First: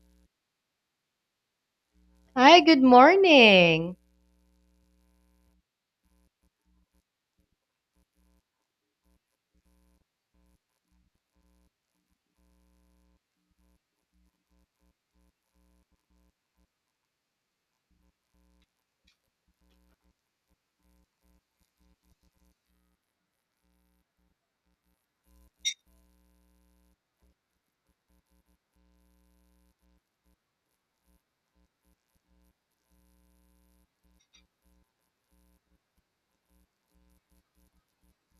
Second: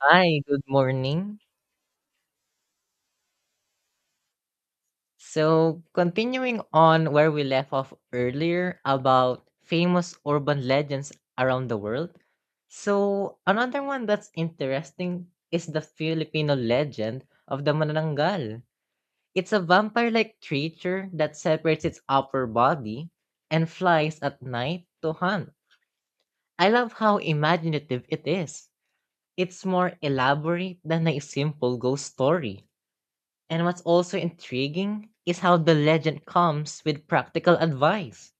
Hi, good morning. Hi, good morning. So, continuing on where we left off earlier about famous urban legends around the world. So, another one that's interesting is the Filipino legend of the Manananggal. It's a vampire like creature that separates its upper body and flies at night to hunt. I love how imaginative it is. It's more elaborate than a simple ghost story. And what's also intriguing is how the legend comes with practical advice,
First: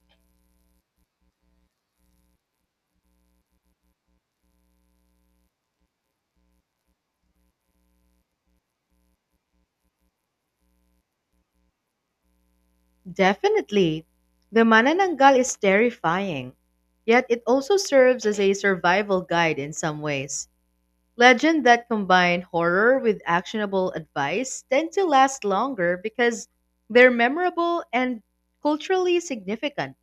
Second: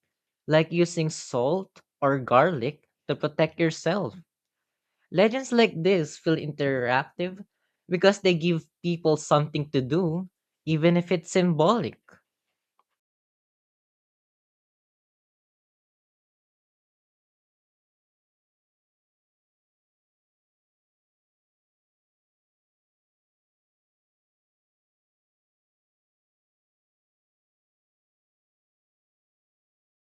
like using salt or garlic to protect yourself. Legends like this feel interactive because they give people something to do, even if it's symbolic. Definitely. The manananggal is terrifying, yet it also serves as a survival guide in some ways. Legends that combine horror with actionable advice tend to last longer because they're memorable and culturally significant,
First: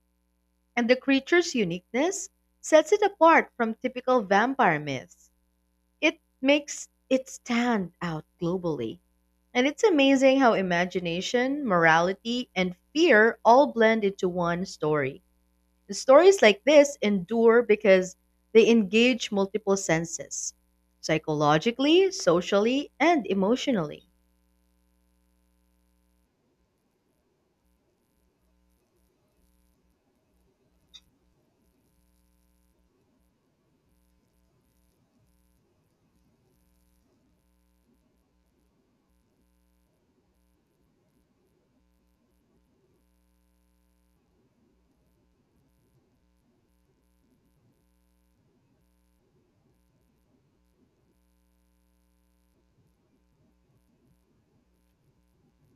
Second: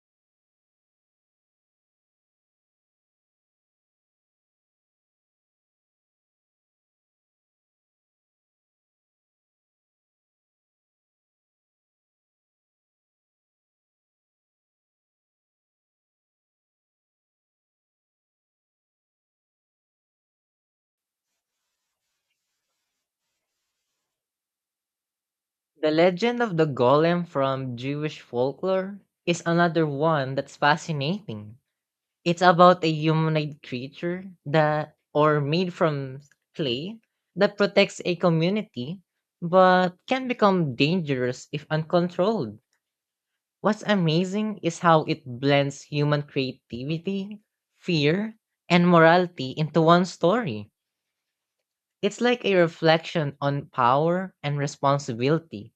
and the creature's uniqueness sets it apart from typical vampire myths. It makes it stand out globally. And it's amazing how imagination, morality, and fear all blend into one story. Stories like this endure because they engage multiple senses psychologically, socially, and emotionally. The legend of the golem from Jewish folklore is another one that's fascinating. It's about a humanoid creature that or made from clay that protects a community but can become dangerous if uncontrolled. What's amazing is how it blends human creativity, fear, and morality into one story. It's like a reflection on power and responsibility,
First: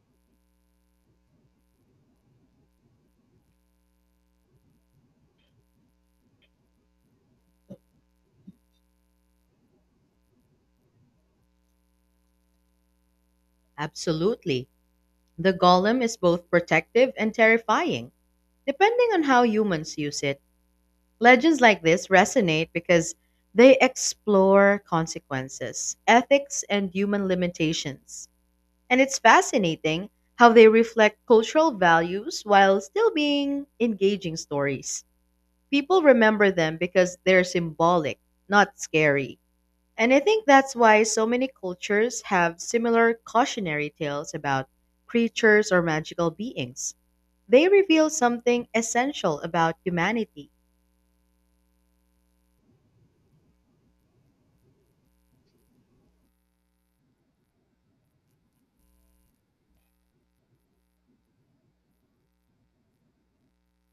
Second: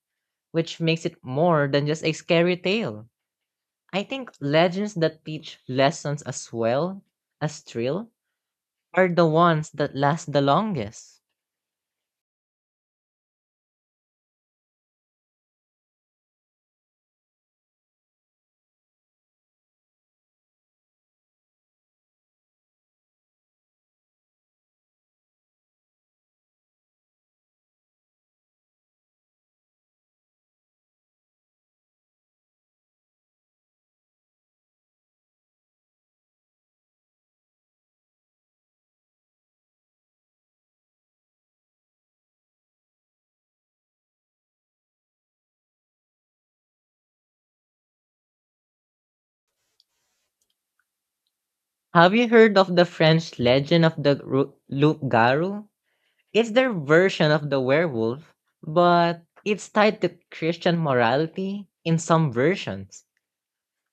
which makes it more than just a scary tale. I think legends that teach lessons as well as thrill are the ones that last the longest. Absolutely. The golem is both protective and terrifying, depending on how humans use it. Legends like this resonate because they explore consequences, ethics, and human limitations. And it's fascinating how they reflect cultural values while still being engaging stories. People remember them because they're symbolic, not scary. And I think that's why so many cultures have similar cautionary tales about creatures or magical beings. They reveal something essential about humanity. Have you heard of the French legend of the Loup Garou? It's their version of the werewolf, but it's tied to Christian morality in some versions.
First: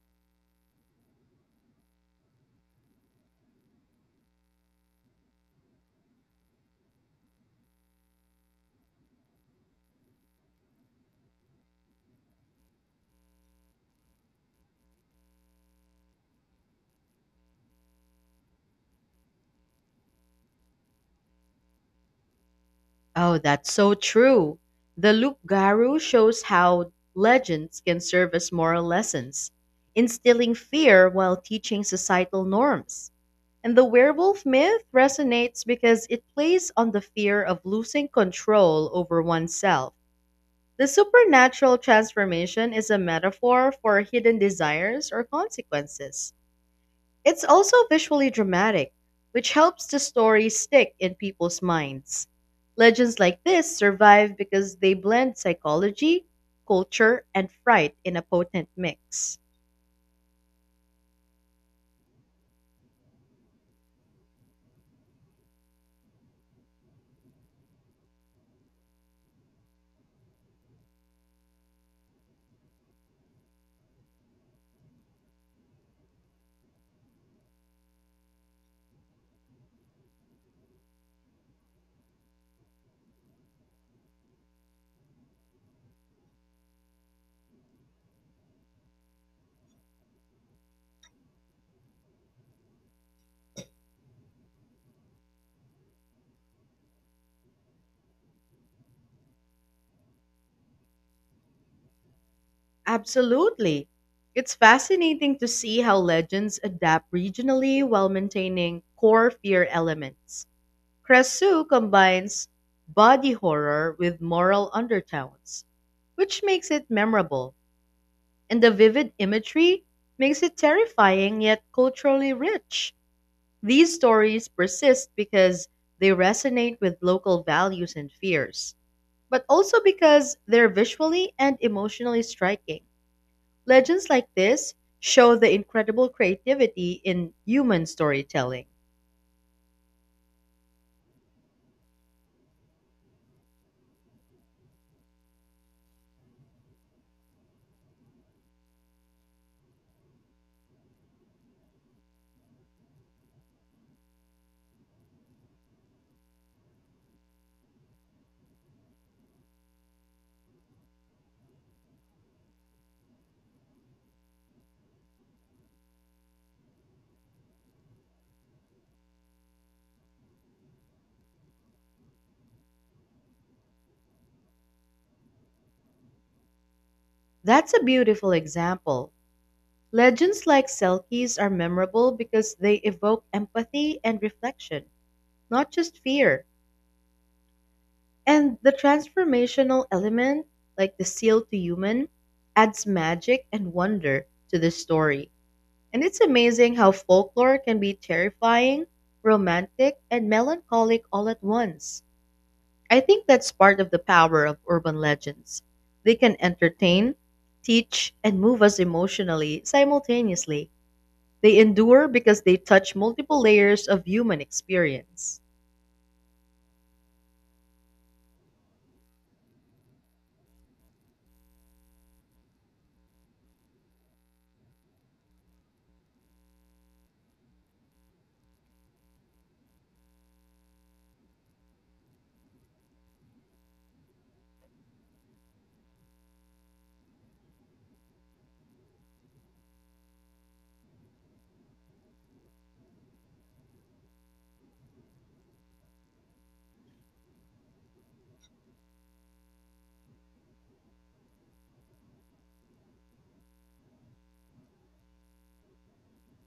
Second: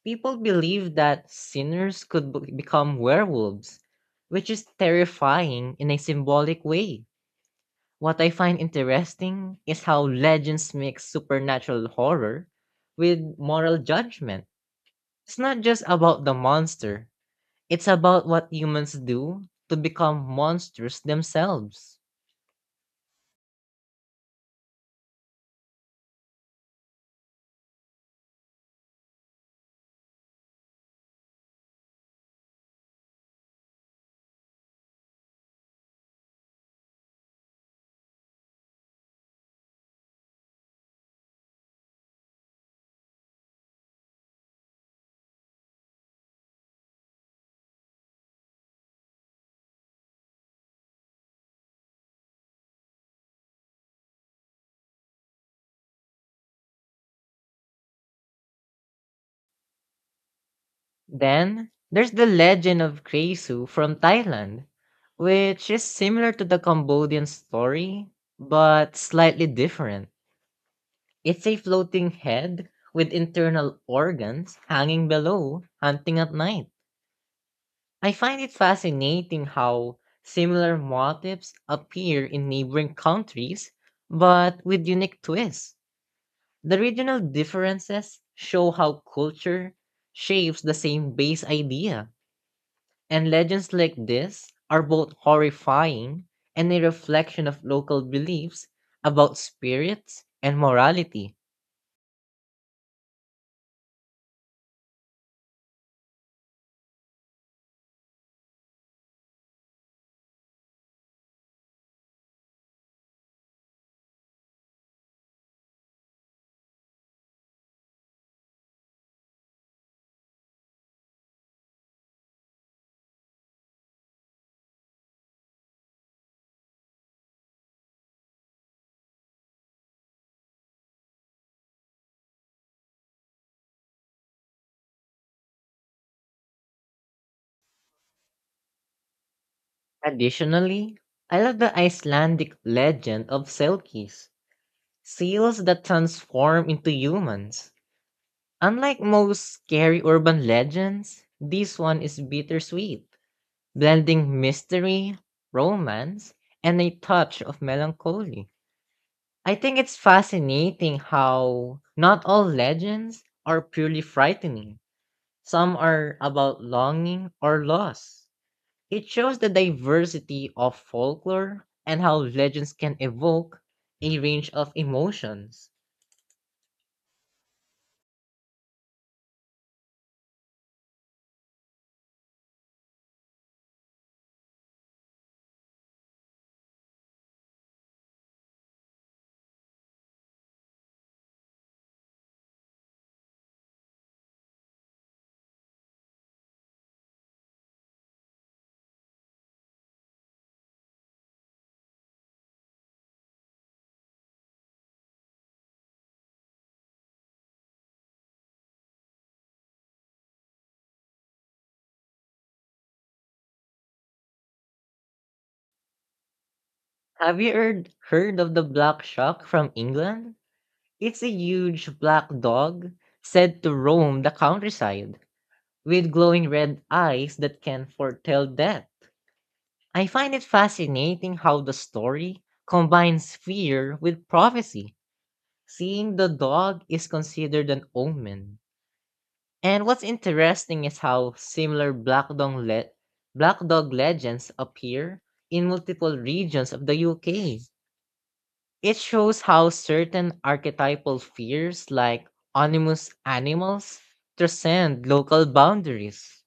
People believe that sinners become werewolves, which is terrifying in a symbolic way. What I find interesting is how legends mix supernatural horror with moral judgment. It's not just about the monster. It's about what humans do to become monsters themselves. Oh, that's so true. The Luke Garu shows how legends can serve as moral lessons, instilling fear while teaching societal norms. And the werewolf myth resonates because it plays on the fear of losing control over oneself. The supernatural transformation is a metaphor for hidden desires or consequences. It's also visually dramatic, which helps the story stick in people's minds. Legends like this survive because they blend psychology, culture, and fright in a potent mix. Then, there's the legend of Kresu from Thailand, which is similar to the Cambodian story, but slightly different. It's a floating head with internal organs hanging below, hunting at night. I find it fascinating how similar motifs appear in neighboring countries, but with unique twists. The regional differences show how culture shapes the same base idea, and legends like this are both horrifying and a reflection of local beliefs about spirits and morality. Absolutely. It's fascinating to see how legends adapt regionally while maintaining core fear elements. Cresu combines body horror with moral undertones, which makes it memorable. And the vivid imagery makes it terrifying yet culturally rich. These stories persist because they resonate with local values and fears, but also because they're visually and emotionally striking. Legends like this show the incredible creativity in human storytelling. Additionally, I love the Icelandic legend of Selkies, seals that transform into humans. Unlike most scary urban legends, this one is bittersweet, blending mystery, romance, and a touch of melancholy. I think it's fascinating how not all legends are purely frightening. Some are about longing or loss. It shows the diversity of folklore and how legends can evoke a range of emotions. That's a beautiful example. Legends like Selkies are memorable because they evoke empathy and reflection, not just fear. And the transformational element, like the seal to human, adds magic and wonder to the story. And it's amazing how folklore can be terrifying, romantic, and melancholic all at once. I think that's part of the power of urban legends. They can entertain, teach, and move us emotionally simultaneously. They endure because they touch multiple layers of human experience. Have you heard of the black shark from England? It's a huge black dog said to roam the countryside with glowing red eyes that can foretell death. I find it fascinating how the story combines fear with prophecy. Seeing the dog is considered an omen. And what's interesting is how similar black dog legends appear in multiple regions of the UK. It shows how certain archetypal fears like animus animals transcend local boundaries.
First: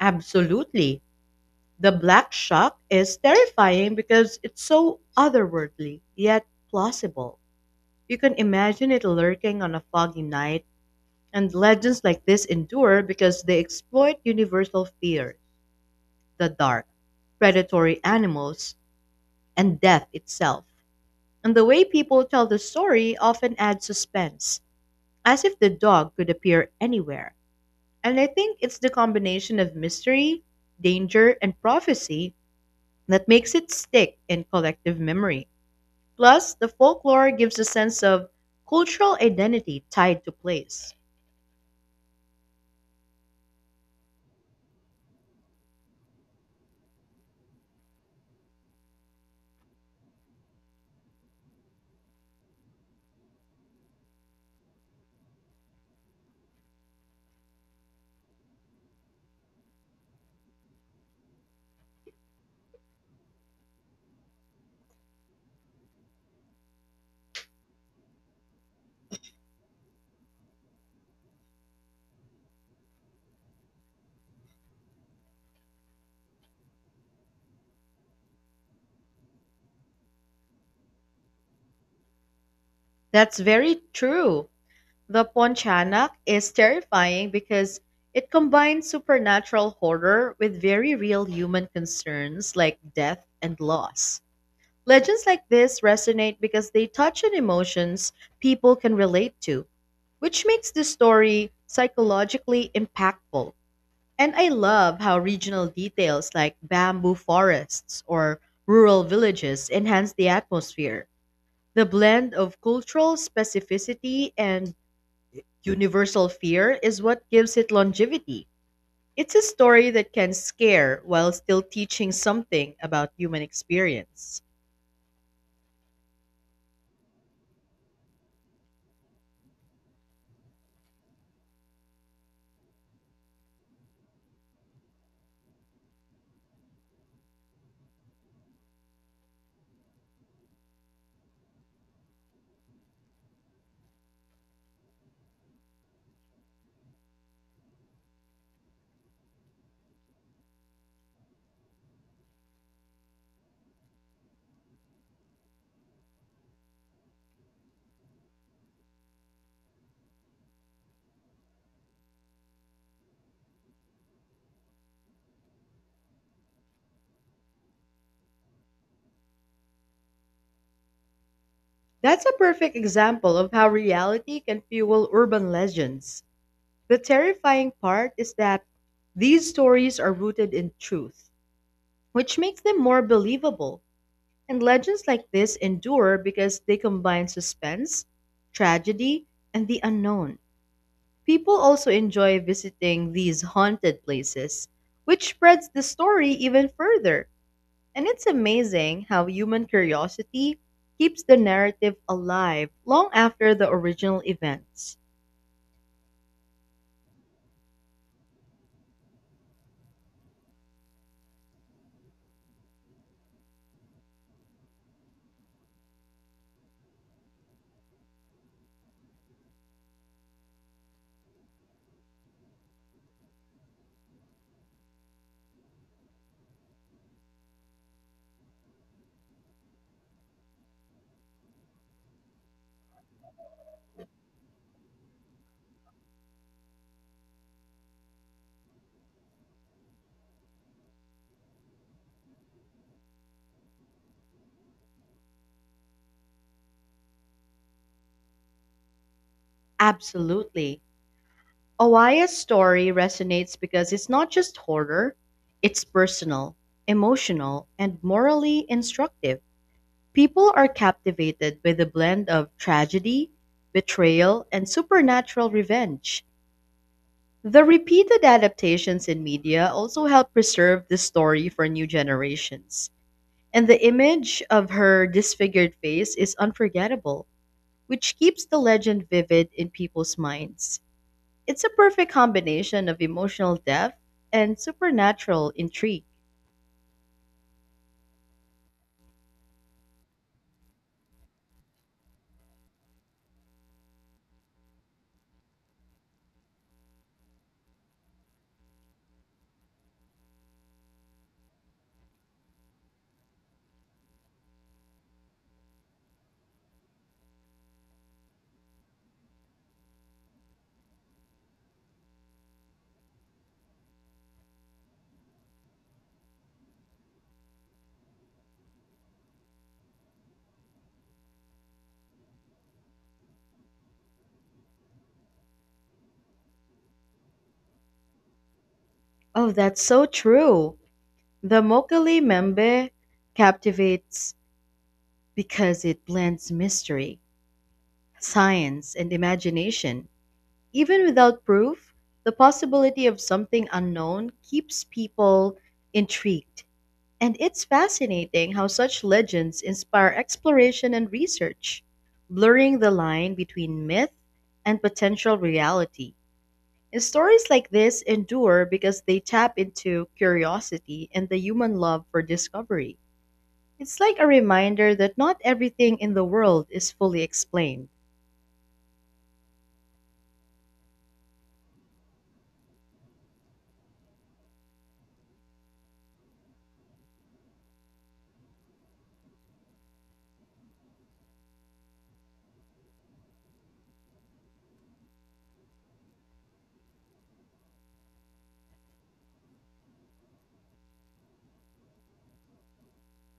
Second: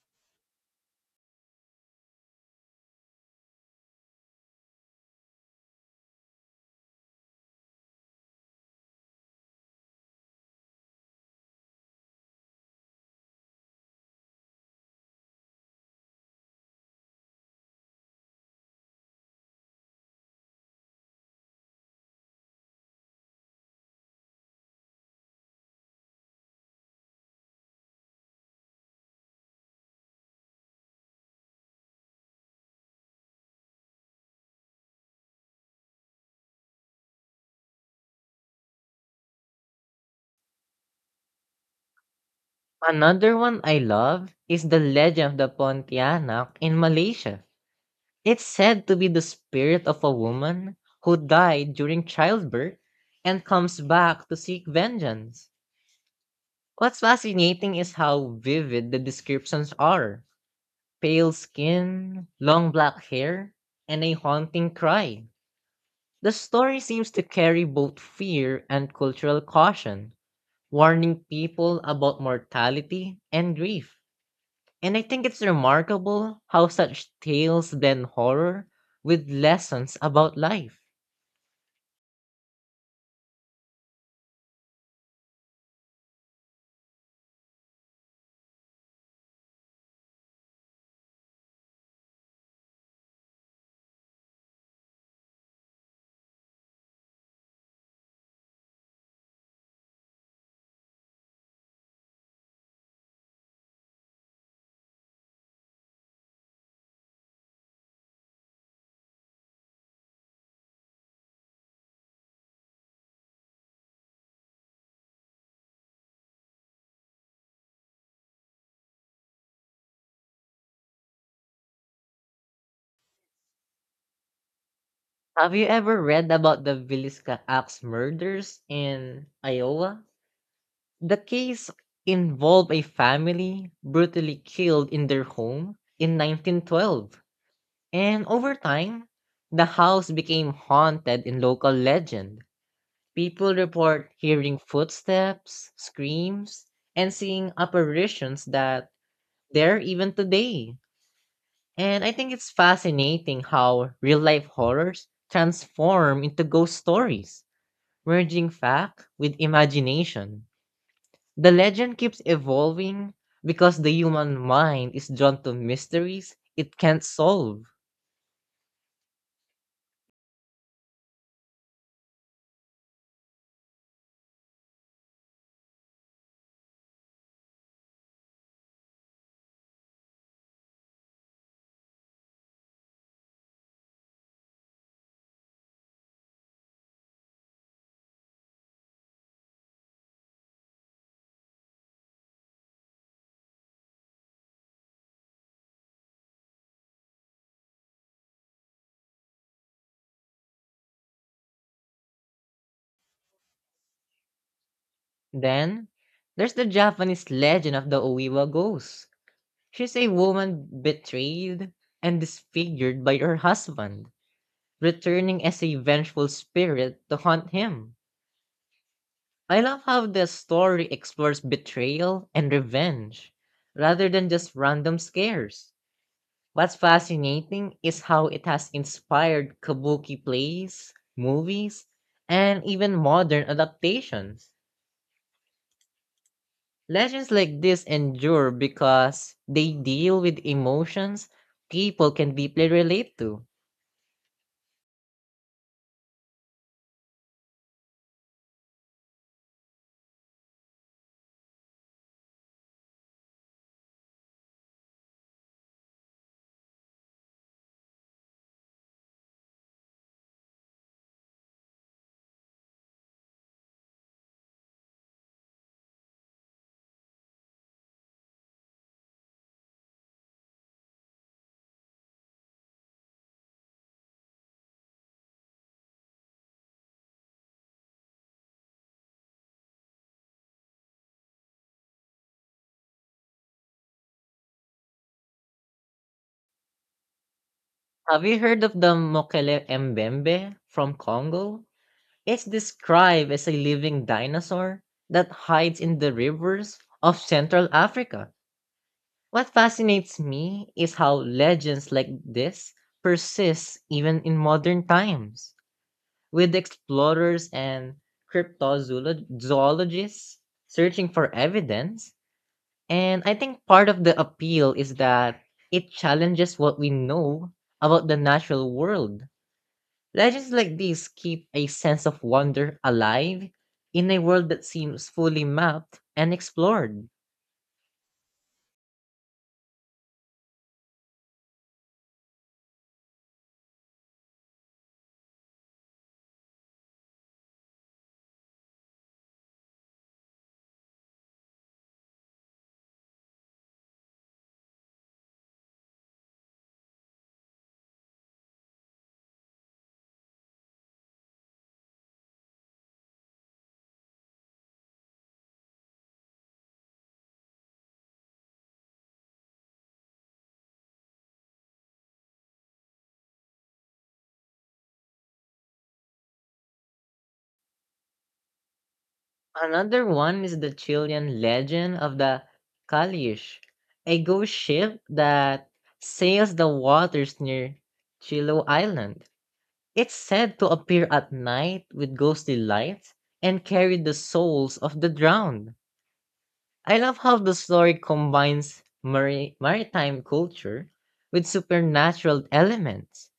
Absolutely. The Black Shock is terrifying because it's so otherworldly, yet plausible. You can imagine it lurking on a foggy night, and legends like this endure because they exploit universal fear, the dark, predatory animals, and death itself. And the way people tell the story often adds suspense, as if the dog could appear anywhere. And I think it's the combination of mystery, danger, and prophecy that makes it stick in collective memory. Plus, the folklore gives a sense of cultural identity tied to place. Another one I love is the legend of the Pontianak in Malaysia. It's said to be the spirit of a woman who died during childbirth and comes back to seek vengeance. What's fascinating is how vivid the descriptions are: pale skin, long black hair, and a haunting cry. The story seems to carry both fear and cultural caution, warning people about mortality and grief. And I think it's remarkable how such tales blend horror with lessons about life. That's very true. The Ponchanak is terrifying because it combines supernatural horror with very real human concerns like death and loss. Legends like this resonate because they touch on emotions people can relate to, which makes the story psychologically impactful. And I love how regional details like bamboo forests or rural villages enhance the atmosphere. The blend of cultural specificity and universal fear is what gives it longevity. It's a story that can scare while still teaching something about human experience. Have you ever read about the Villisca Axe murders in Iowa? The case involved a family brutally killed in their home in 1912. And over time, the house became haunted in local legend. People report hearing footsteps, screams, and seeing apparitions that there even today. And I think it's fascinating how real life horrors transform into ghost stories, merging fact with imagination. The legend keeps evolving because the human mind is drawn to mysteries it can't solve. That's a perfect example of how reality can fuel urban legends. The terrifying part is that these stories are rooted in truth, which makes them more believable. And legends like this endure because they combine suspense, tragedy, and the unknown. People also enjoy visiting these haunted places, which spreads the story even further. And it's amazing how human curiosity keeps the narrative alive long after the original events. Then, there's the Japanese legend of the Oiwa ghost. She's a woman betrayed and disfigured by her husband, returning as a vengeful spirit to haunt him. I love how the story explores betrayal and revenge rather than just random scares. What's fascinating is how it has inspired kabuki plays, movies, and even modern adaptations. Legends like this endure because they deal with emotions people can deeply relate to. Absolutely. Awaya's story resonates because it's not just horror, it's personal, emotional, and morally instructive. People are captivated by the blend of tragedy, betrayal, and supernatural revenge. The repeated adaptations in media also help preserve the story for new generations. And the image of her disfigured face is unforgettable, which keeps the legend vivid in people's minds. It's a perfect combination of emotional depth and supernatural intrigue. Have you heard of the Mokele Mbembe from Congo? It's described as a living dinosaur that hides in the rivers of Central Africa. What fascinates me is how legends like this persist even in modern times, with explorers and cryptozoologists searching for evidence. And I think part of the appeal is that it challenges what we know about the natural world. Legends like these keep a sense of wonder alive in a world that seems fully mapped and explored. Oh, that's so true. The Mokele Membe captivates because it blends mystery, science, and imagination. Even without proof, the possibility of something unknown keeps people intrigued. And it's fascinating how such legends inspire exploration and research, blurring the line between myth and potential reality. Stories like this endure because they tap into curiosity and the human love for discovery. It's like a reminder that not everything in the world is fully explained. Another one is the Chilean legend of the Calish, a ghost ship that sails the waters near Chilo Island. It's said to appear at night with ghostly lights and carry the souls of the drowned. I love how the story combines maritime culture with supernatural elements.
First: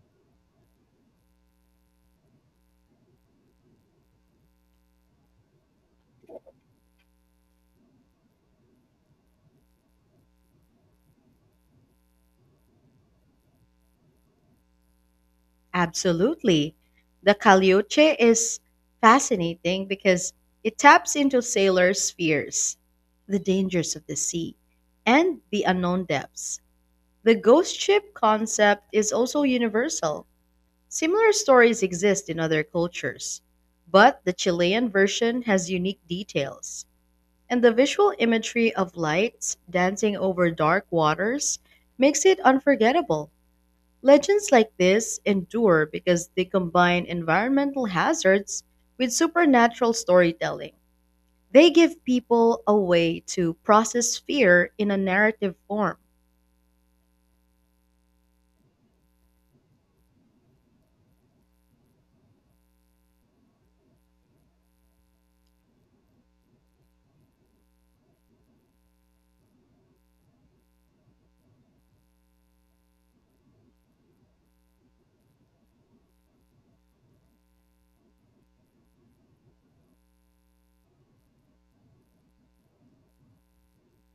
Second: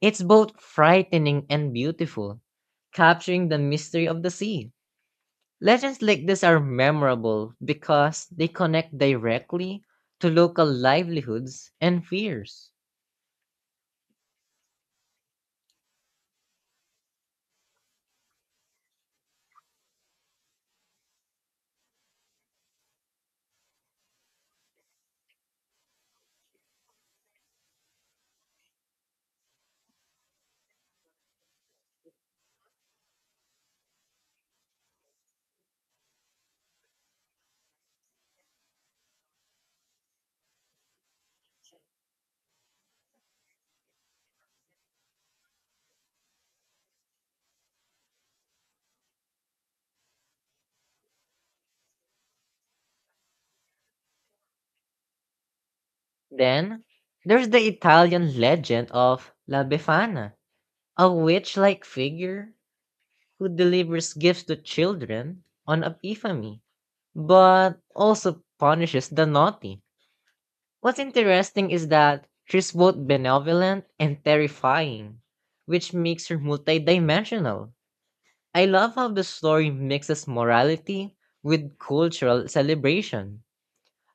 It's both frightening and beautiful, capturing the mystery of the sea. Legends like this are memorable because they connect directly to local livelihoods and fears. Absolutely. The Calioche is fascinating because it taps into sailors' fears, the dangers of the sea, and the unknown depths. The ghost ship concept is also universal. Similar stories exist in other cultures, but the Chilean version has unique details, and the visual imagery of lights dancing over dark waters makes it unforgettable. Legends like this endure because they combine environmental hazards with supernatural storytelling. They give people a way to process fear in a narrative form. Then, there's the Italian legend of La Befana, a witch like figure who delivers gifts to children on Epiphany, but also punishes the naughty. What's interesting is that she's both benevolent and terrifying, which makes her multidimensional. I love how the story mixes morality with cultural celebration.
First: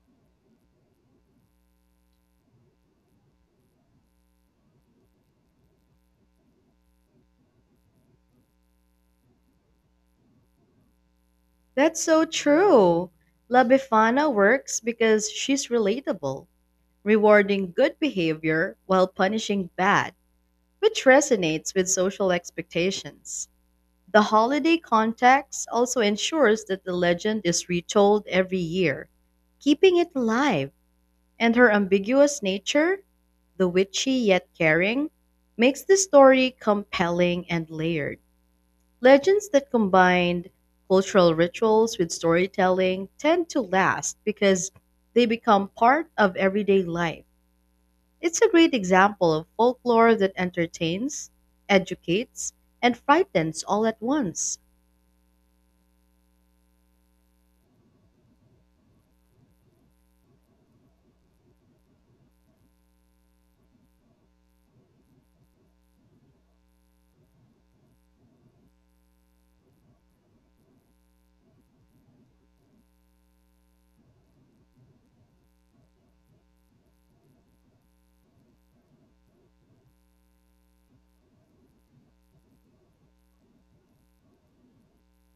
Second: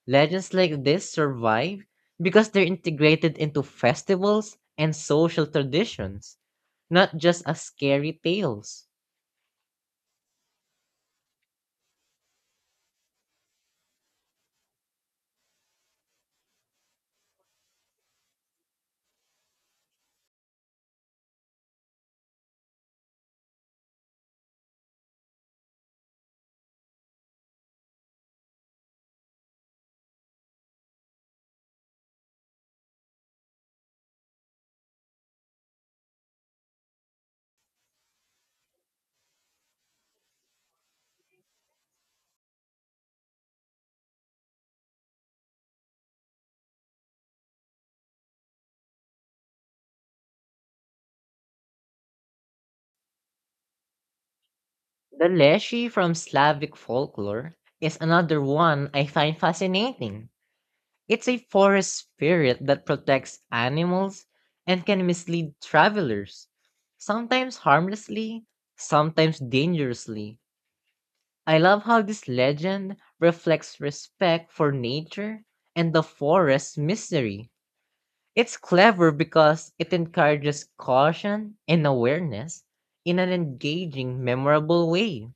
Legends like this survive because they're integrated into festivals and social traditions, not just as scary tales. That's so true. La Befana works because she's relatable, rewarding good behavior while punishing bad, which resonates with social expectations. The holiday context also ensures that the legend is retold every year, keeping it alive, and her ambiguous nature, the witchy yet caring, makes the story compelling and layered. Legends that combine cultural rituals with storytelling tend to last because they become part of everyday life. It's a great example of folklore that entertains, educates, and frightens all at once. The Leshy from Slavic folklore is another one I find fascinating. It's a forest spirit that protects animals and can mislead travelers, sometimes harmlessly, sometimes dangerously. I love how this legend reflects respect for nature and the forest's mystery. It's clever because it encourages caution and awareness in an engaging, memorable way.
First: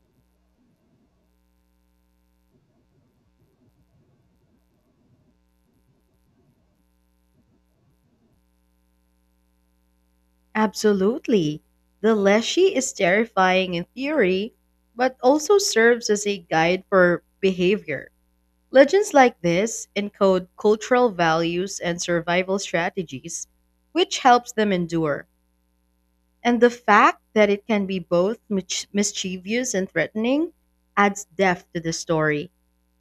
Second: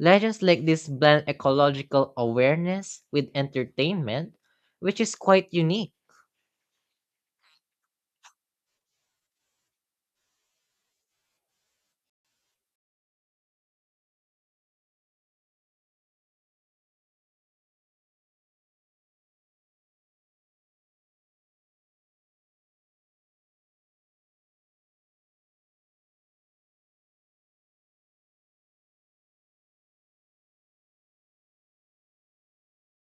Legends like this blend ecological awareness with entertainment, which is quite unique. Absolutely. The Leshy is terrifying in theory, but also serves as a guide for behavior. Legends like this encode cultural values and survival strategies, which helps them endure. And the fact that it can be both mischievous and threatening adds depth to the story.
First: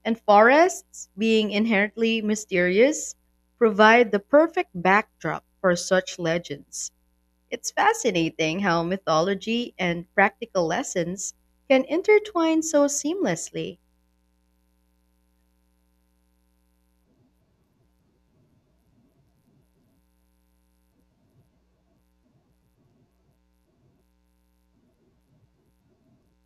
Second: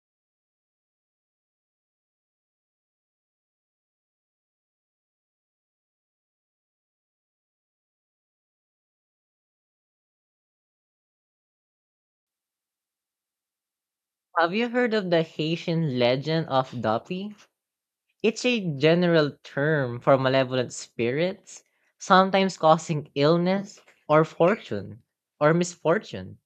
And forests, being inherently mysterious, provide the perfect backdrop for such legends. It's fascinating how mythology and practical lessons can intertwine so seamlessly. Have you heard of the Haitian legend of Doppy? It's a general term for malevolent spirits, sometimes causing illness or fortune or misfortune.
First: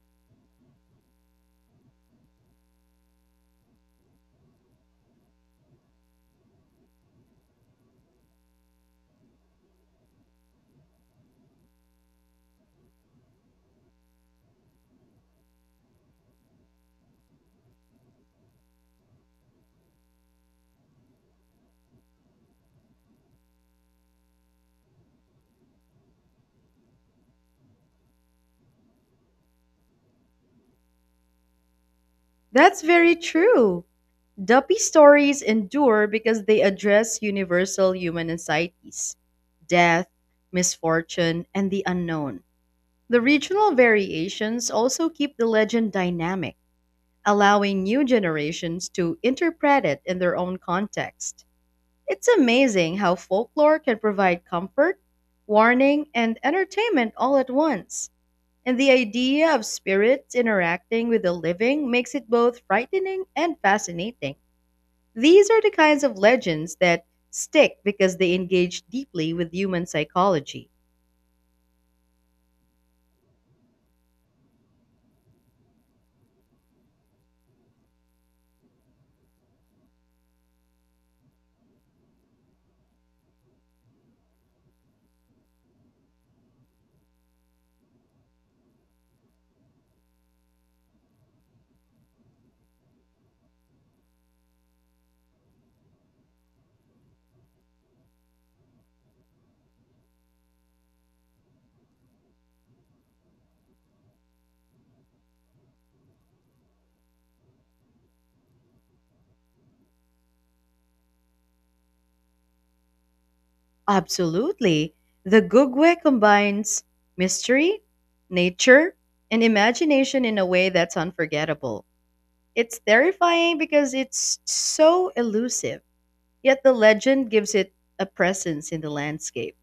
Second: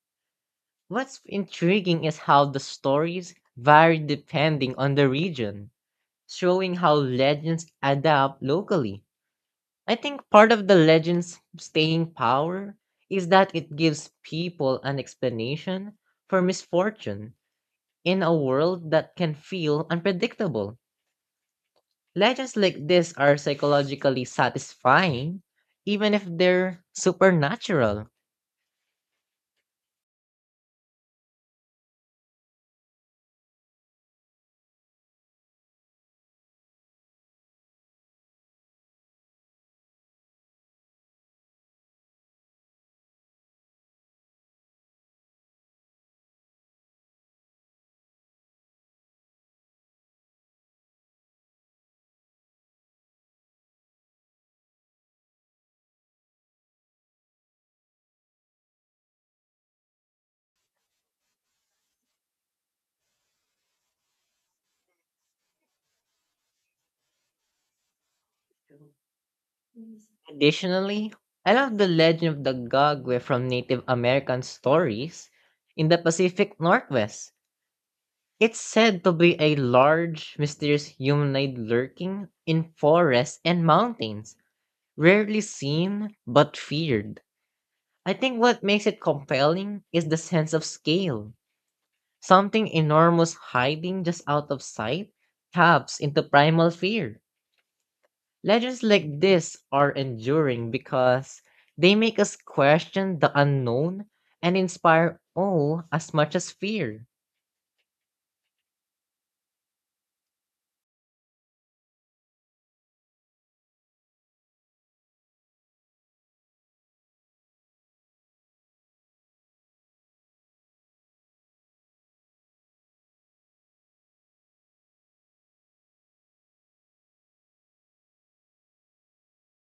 What's intriguing is how the stories vary depending on the region, showing how legends adapt locally. I think part of the legend's staying power is that it gives people an explanation for misfortune in a world that can feel unpredictable. Legends like this are psychologically satisfying, even if they're supernatural. That's very true. Duppy stories endure because they address universal human anxieties, death, misfortune, and the unknown. The regional variations also keep the legend dynamic, allowing new generations to interpret it in their own context. It's amazing how folklore can provide comfort, warning, and entertainment all at once. And the idea of spirits interacting with the living makes it both frightening and fascinating. These are the kinds of legends that stick because they engage deeply with human psychology. Additionally, I love the legend of the Gagwe from Native American stories in the Pacific Northwest. It's said to be a large, mysterious humanoid lurking in forests and mountains, rarely seen but feared. I think what makes it compelling is the sense of scale. Something enormous hiding just out of sight taps into primal fear. Legends like this are enduring because they make us question the unknown and inspire awe as much as fear. Absolutely. The Gugwe combines mystery, nature, and imagination in a way that's unforgettable. It's terrifying because it's so elusive, yet the legend gives it a presence in the landscape.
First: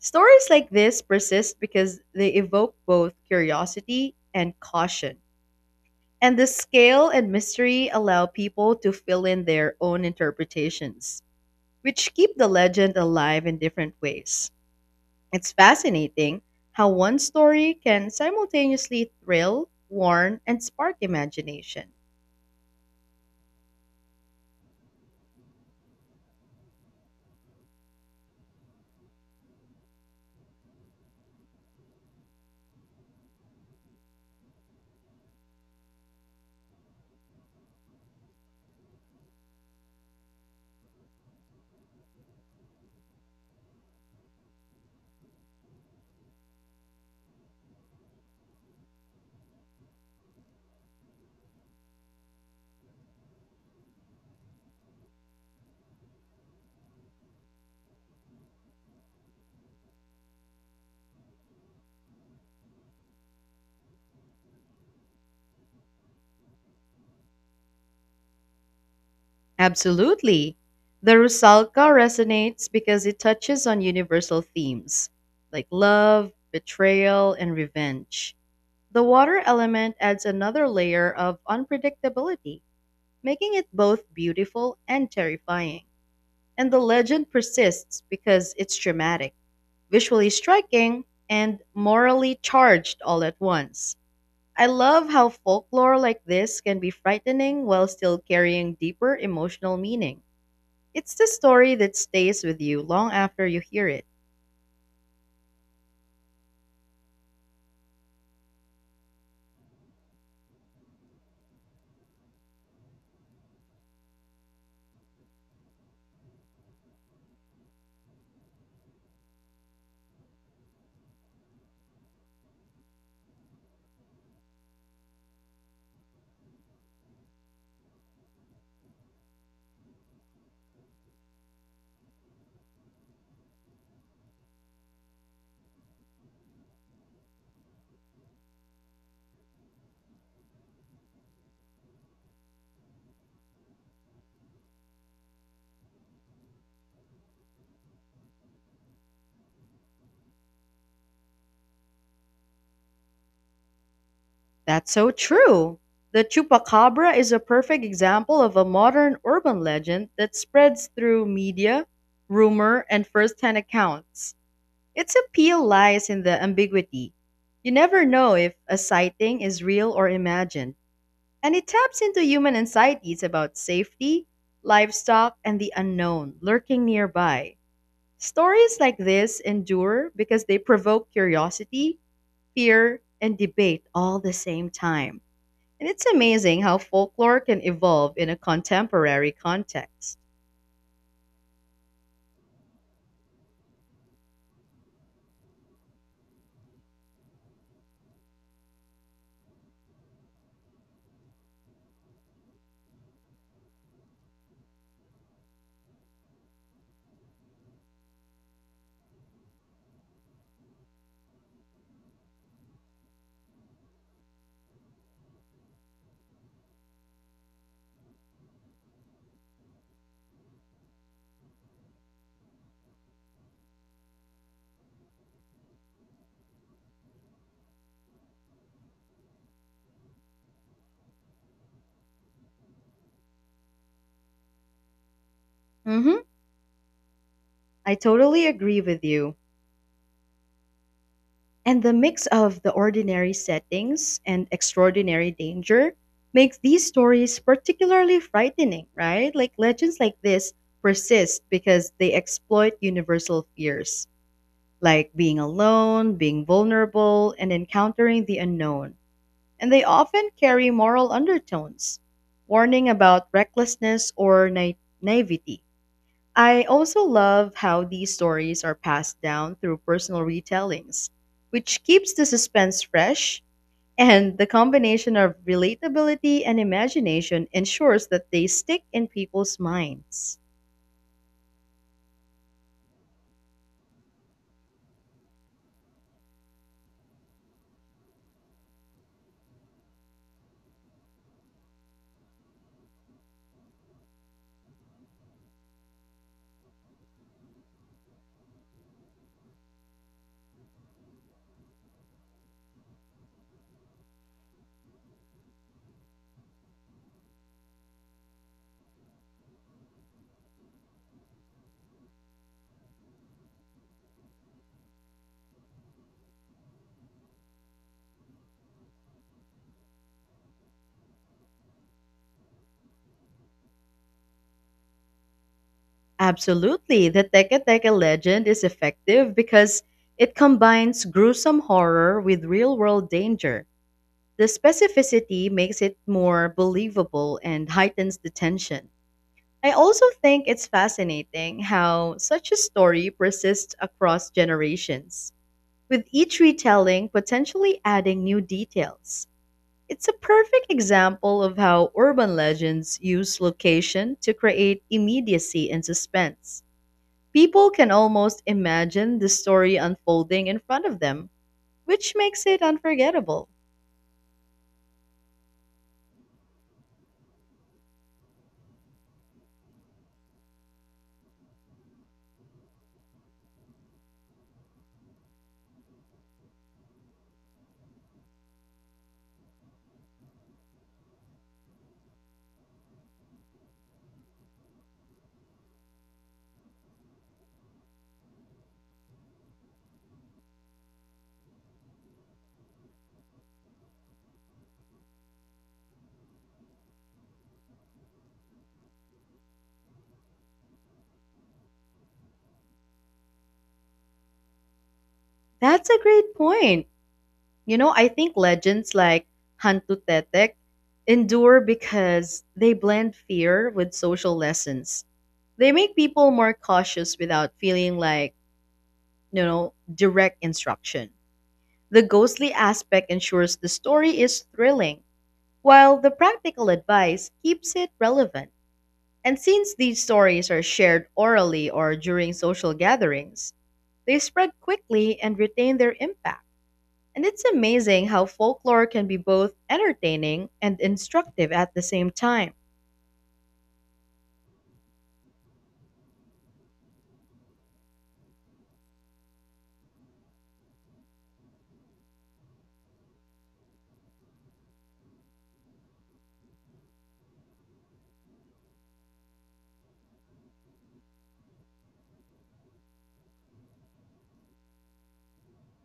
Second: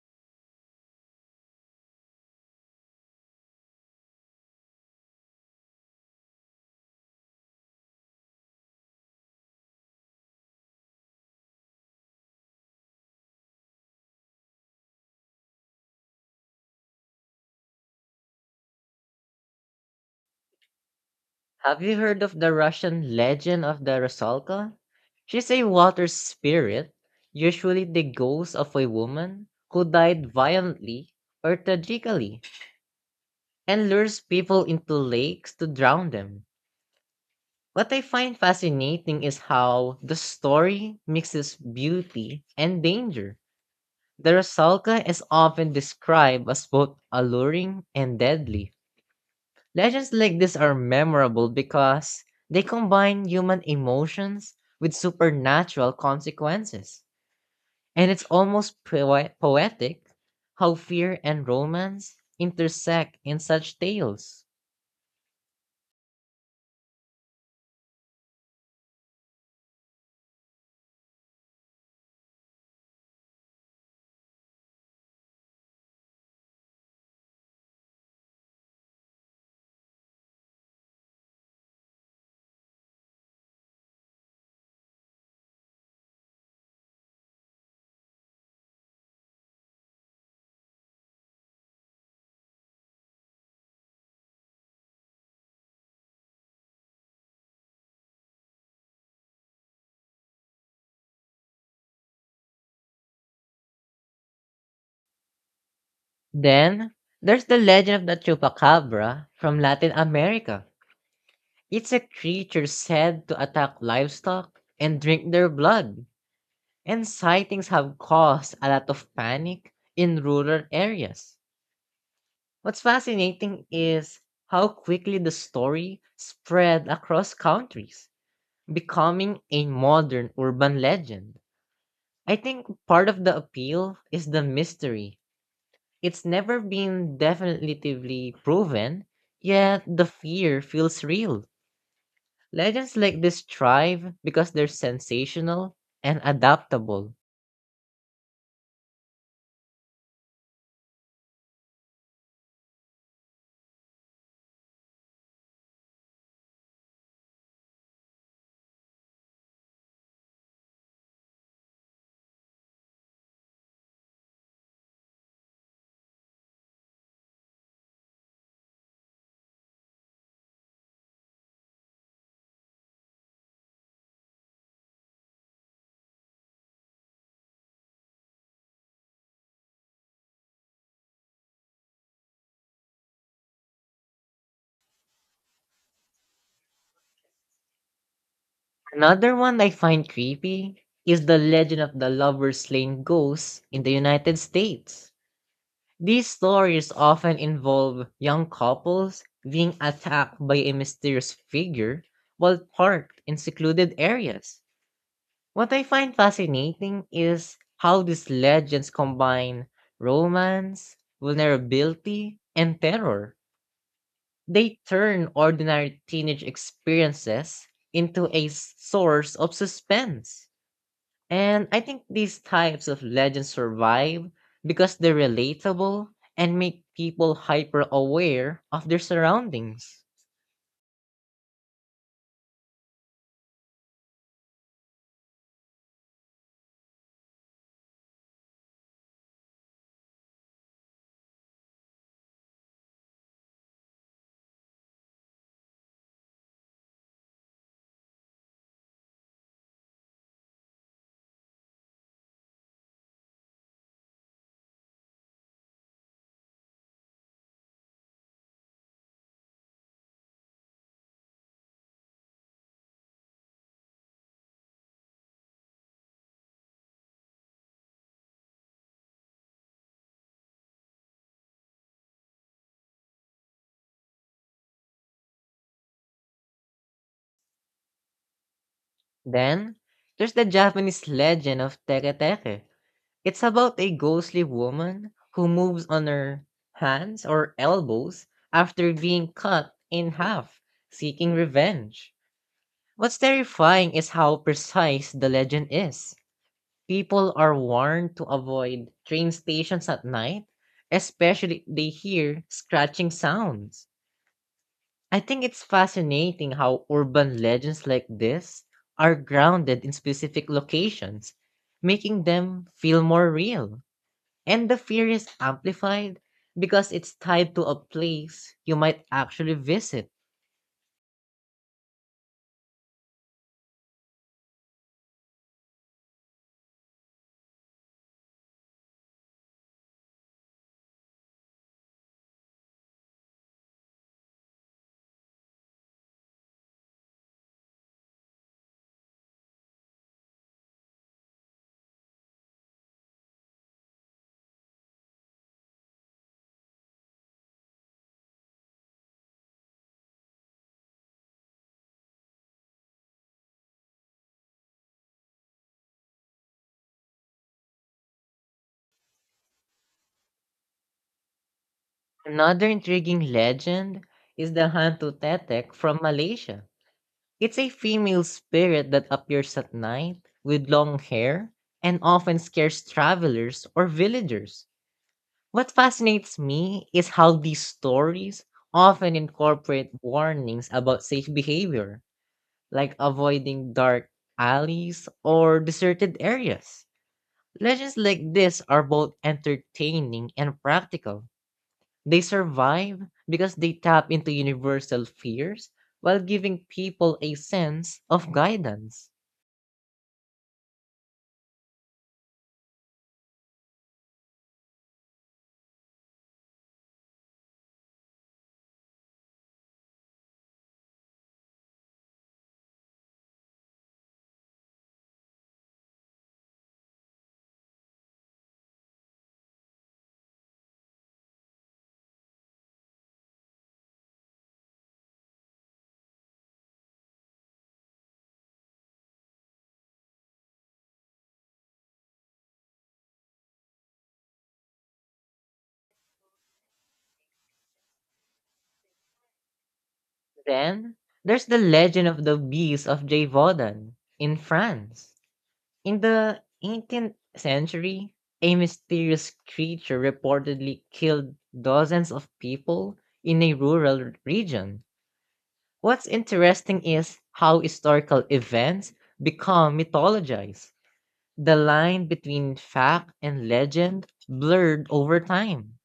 Stories like this persist because they evoke both curiosity and caution. And the scale and mystery allow people to fill in their own interpretations, which keep the legend alive in different ways. It's fascinating how one story can simultaneously thrill, warn, and spark Have imagination. you heard of the Russian legend of the Rusalka? She's a water spirit, usually the ghost of a woman who died violently or tragically, and lures people into lakes to drown them. What I find fascinating is how the story mixes beauty and danger. The Rusalka is often described as both alluring and deadly. Legends like this are memorable because they combine human emotions with supernatural consequences. And it's almost poetic how fear and romance intersect in such tales. Absolutely. The Rusalka resonates because it touches on universal themes like love, betrayal, and revenge. The water element adds another layer of unpredictability, making it both beautiful and terrifying. And the legend persists because it's dramatic, visually striking, and morally charged all at once. I love how folklore like this can be frightening while still carrying deeper emotional meaning. It's the story that stays with you long after you hear it. Then, there's the legend of the chupacabra from Latin America. It's a creature said to attack livestock and drink their blood. And sightings have caused a lot of panic in rural areas. What's fascinating is how quickly the story spread across countries, becoming a modern urban legend. I think part of the appeal is the mystery. It's never been definitively proven, yet the fear feels real. Legends like this thrive because they're sensational and adaptable. That's so true. The chupacabra is a perfect example of a modern urban legend that spreads through media, rumor, and first hand accounts. Its appeal lies in the ambiguity. You never know if a sighting is real or imagined. And it taps into human anxieties about safety, livestock, and the unknown lurking nearby. Stories like this endure because they provoke curiosity, fear, and debate all the same time. And it's amazing how folklore can evolve in a contemporary Another one I find context. creepy is the legend of the Lover's Lane ghost in the United States. These stories often involve young couples being attacked by a mysterious figure while parked in secluded areas. What I find fascinating is how these legends combine romance, vulnerability, and terror. They turn ordinary teenage experiences into a source of suspense. And I think these types of legends survive because they're relatable and make people hyper aware of their surroundings. Mm-hmm. I totally agree with you. And the mix of the ordinary settings and extraordinary danger makes these stories particularly frightening, right? Like legends like this persist because they exploit universal fears, like being alone, being vulnerable, and encountering the unknown. And they often carry moral undertones, warning about recklessness or naivety. I also love how these stories are passed down through personal retellings, which keeps the suspense fresh, and the combination of relatability and imagination ensures that they stick in people's Then, there's minds. the Japanese legend of Tere Tere. It's about a ghostly woman who moves on her hands or elbows after being cut in half, seeking revenge. What's terrifying is how precise the legend is. People are warned to avoid train stations at night, especially if they hear scratching sounds. I think it's fascinating how urban legends like this are grounded in specific locations, making them feel more real. And the fear is amplified because it's tied to a place you might actually visit. Absolutely, the Teke Teke legend is effective because it combines gruesome horror with real world danger. The specificity makes it more believable and heightens the tension. I also think it's fascinating how such a story persists across generations, with each retelling potentially adding new details. It's a perfect example of how urban legends use location to create immediacy and suspense. People can almost imagine the story unfolding in front of them, which makes it Another intriguing unforgettable. legend is the Hantu Tetek from Malaysia. It's a female spirit that appears at night with long hair and often scares travelers or villagers. What fascinates me is how these stories often incorporate warnings about safe behavior, like avoiding dark alleys or deserted areas. Legends like this are both entertaining and practical. They survive because they tap into universal fears while giving people a sense of guidance. That's a great point. You know, I think legends like Hantu Tetek endure because they blend fear with social lessons. They make people more cautious without feeling like, direct instruction. The ghostly aspect ensures the story is thrilling, while the practical advice keeps it relevant. And since these stories are shared orally or during social gatherings, they spread quickly and retain their impact. And it's amazing how folklore can be both entertaining and Then there's instructive the at the legend same of the time. bees of Gévaudan in France. In the 18th century, a mysterious creature reportedly killed dozens of people in a region. What's interesting is how historical events become mythologized. The line between fact and legend blurred over time.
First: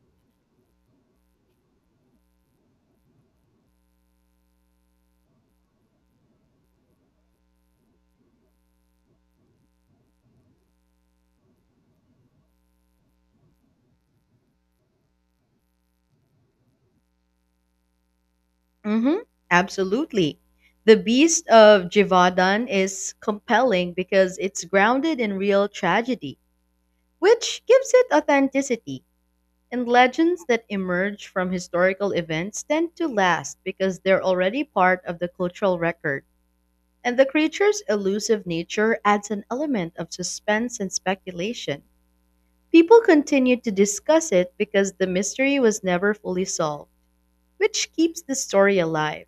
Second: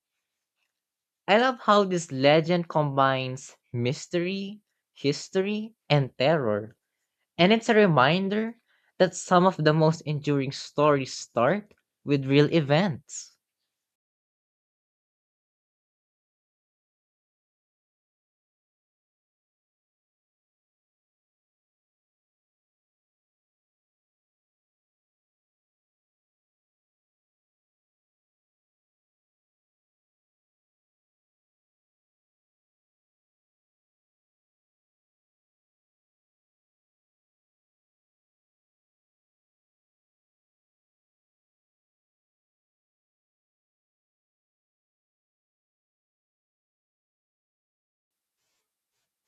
I love how this legend combines mystery, history, and terror. And it's a reminder that some of the most enduring stories start with real events. hmm Absolutely. The Beast of Jivadan is compelling because it's grounded in real tragedy, which gives it authenticity. And legends that emerge from historical events tend to last because they're already part of the cultural record. And the creature's elusive nature adds an element of suspense and speculation. People continued to discuss it because the mystery was never fully solved, which keeps the story alive.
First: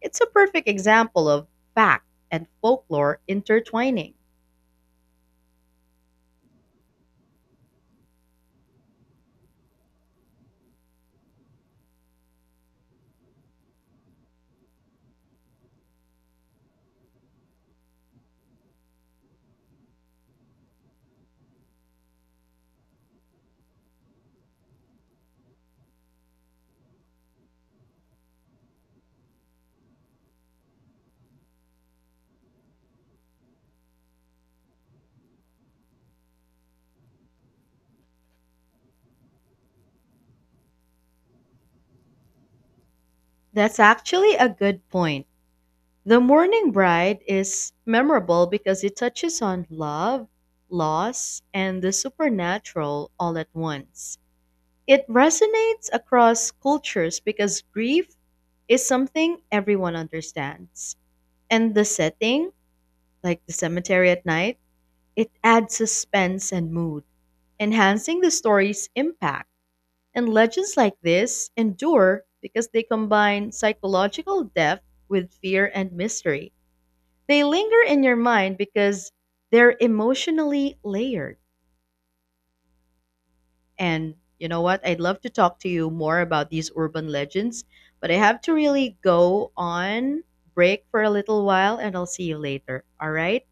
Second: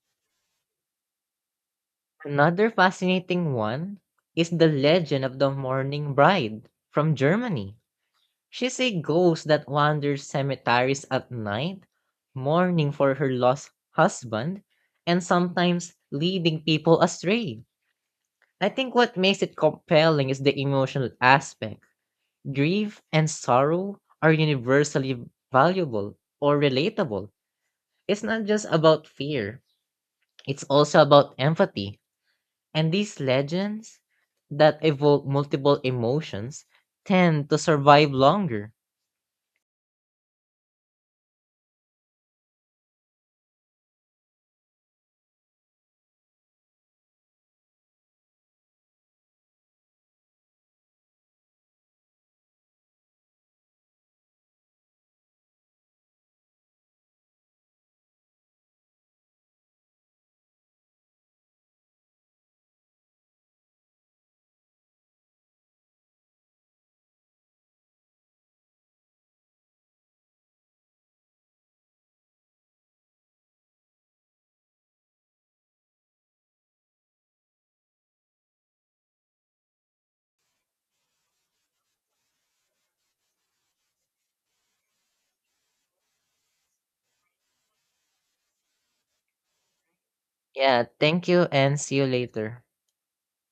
It's a perfect example of fact and Another folklore fascinating one intertwining. is the legend of the Morning Bride from Germany. She's a ghost that wanders cemeteries at night, mourning for her lost husband, and sometimes leading people astray. I think what makes it compelling is the emotional aspect. Grief and sorrow are universally valuable or relatable. It's not just about fear, it's also about empathy. And these legends that evoke multiple emotions tend to survive longer. That's actually a good point. The Morning Bride is memorable because it touches on love, loss, and the supernatural all at once. It resonates across cultures because grief is something everyone understands. And the setting, like the cemetery at night, it adds suspense and mood, enhancing the story's impact. And legends like this endure because they combine psychological depth with fear and mystery. They linger in your mind because they're emotionally layered. And you know what? I'd love to talk to you more about these urban legends, but I have to really go on break Yeah, for a thank you little while and see and you I'll see you later. later. All right?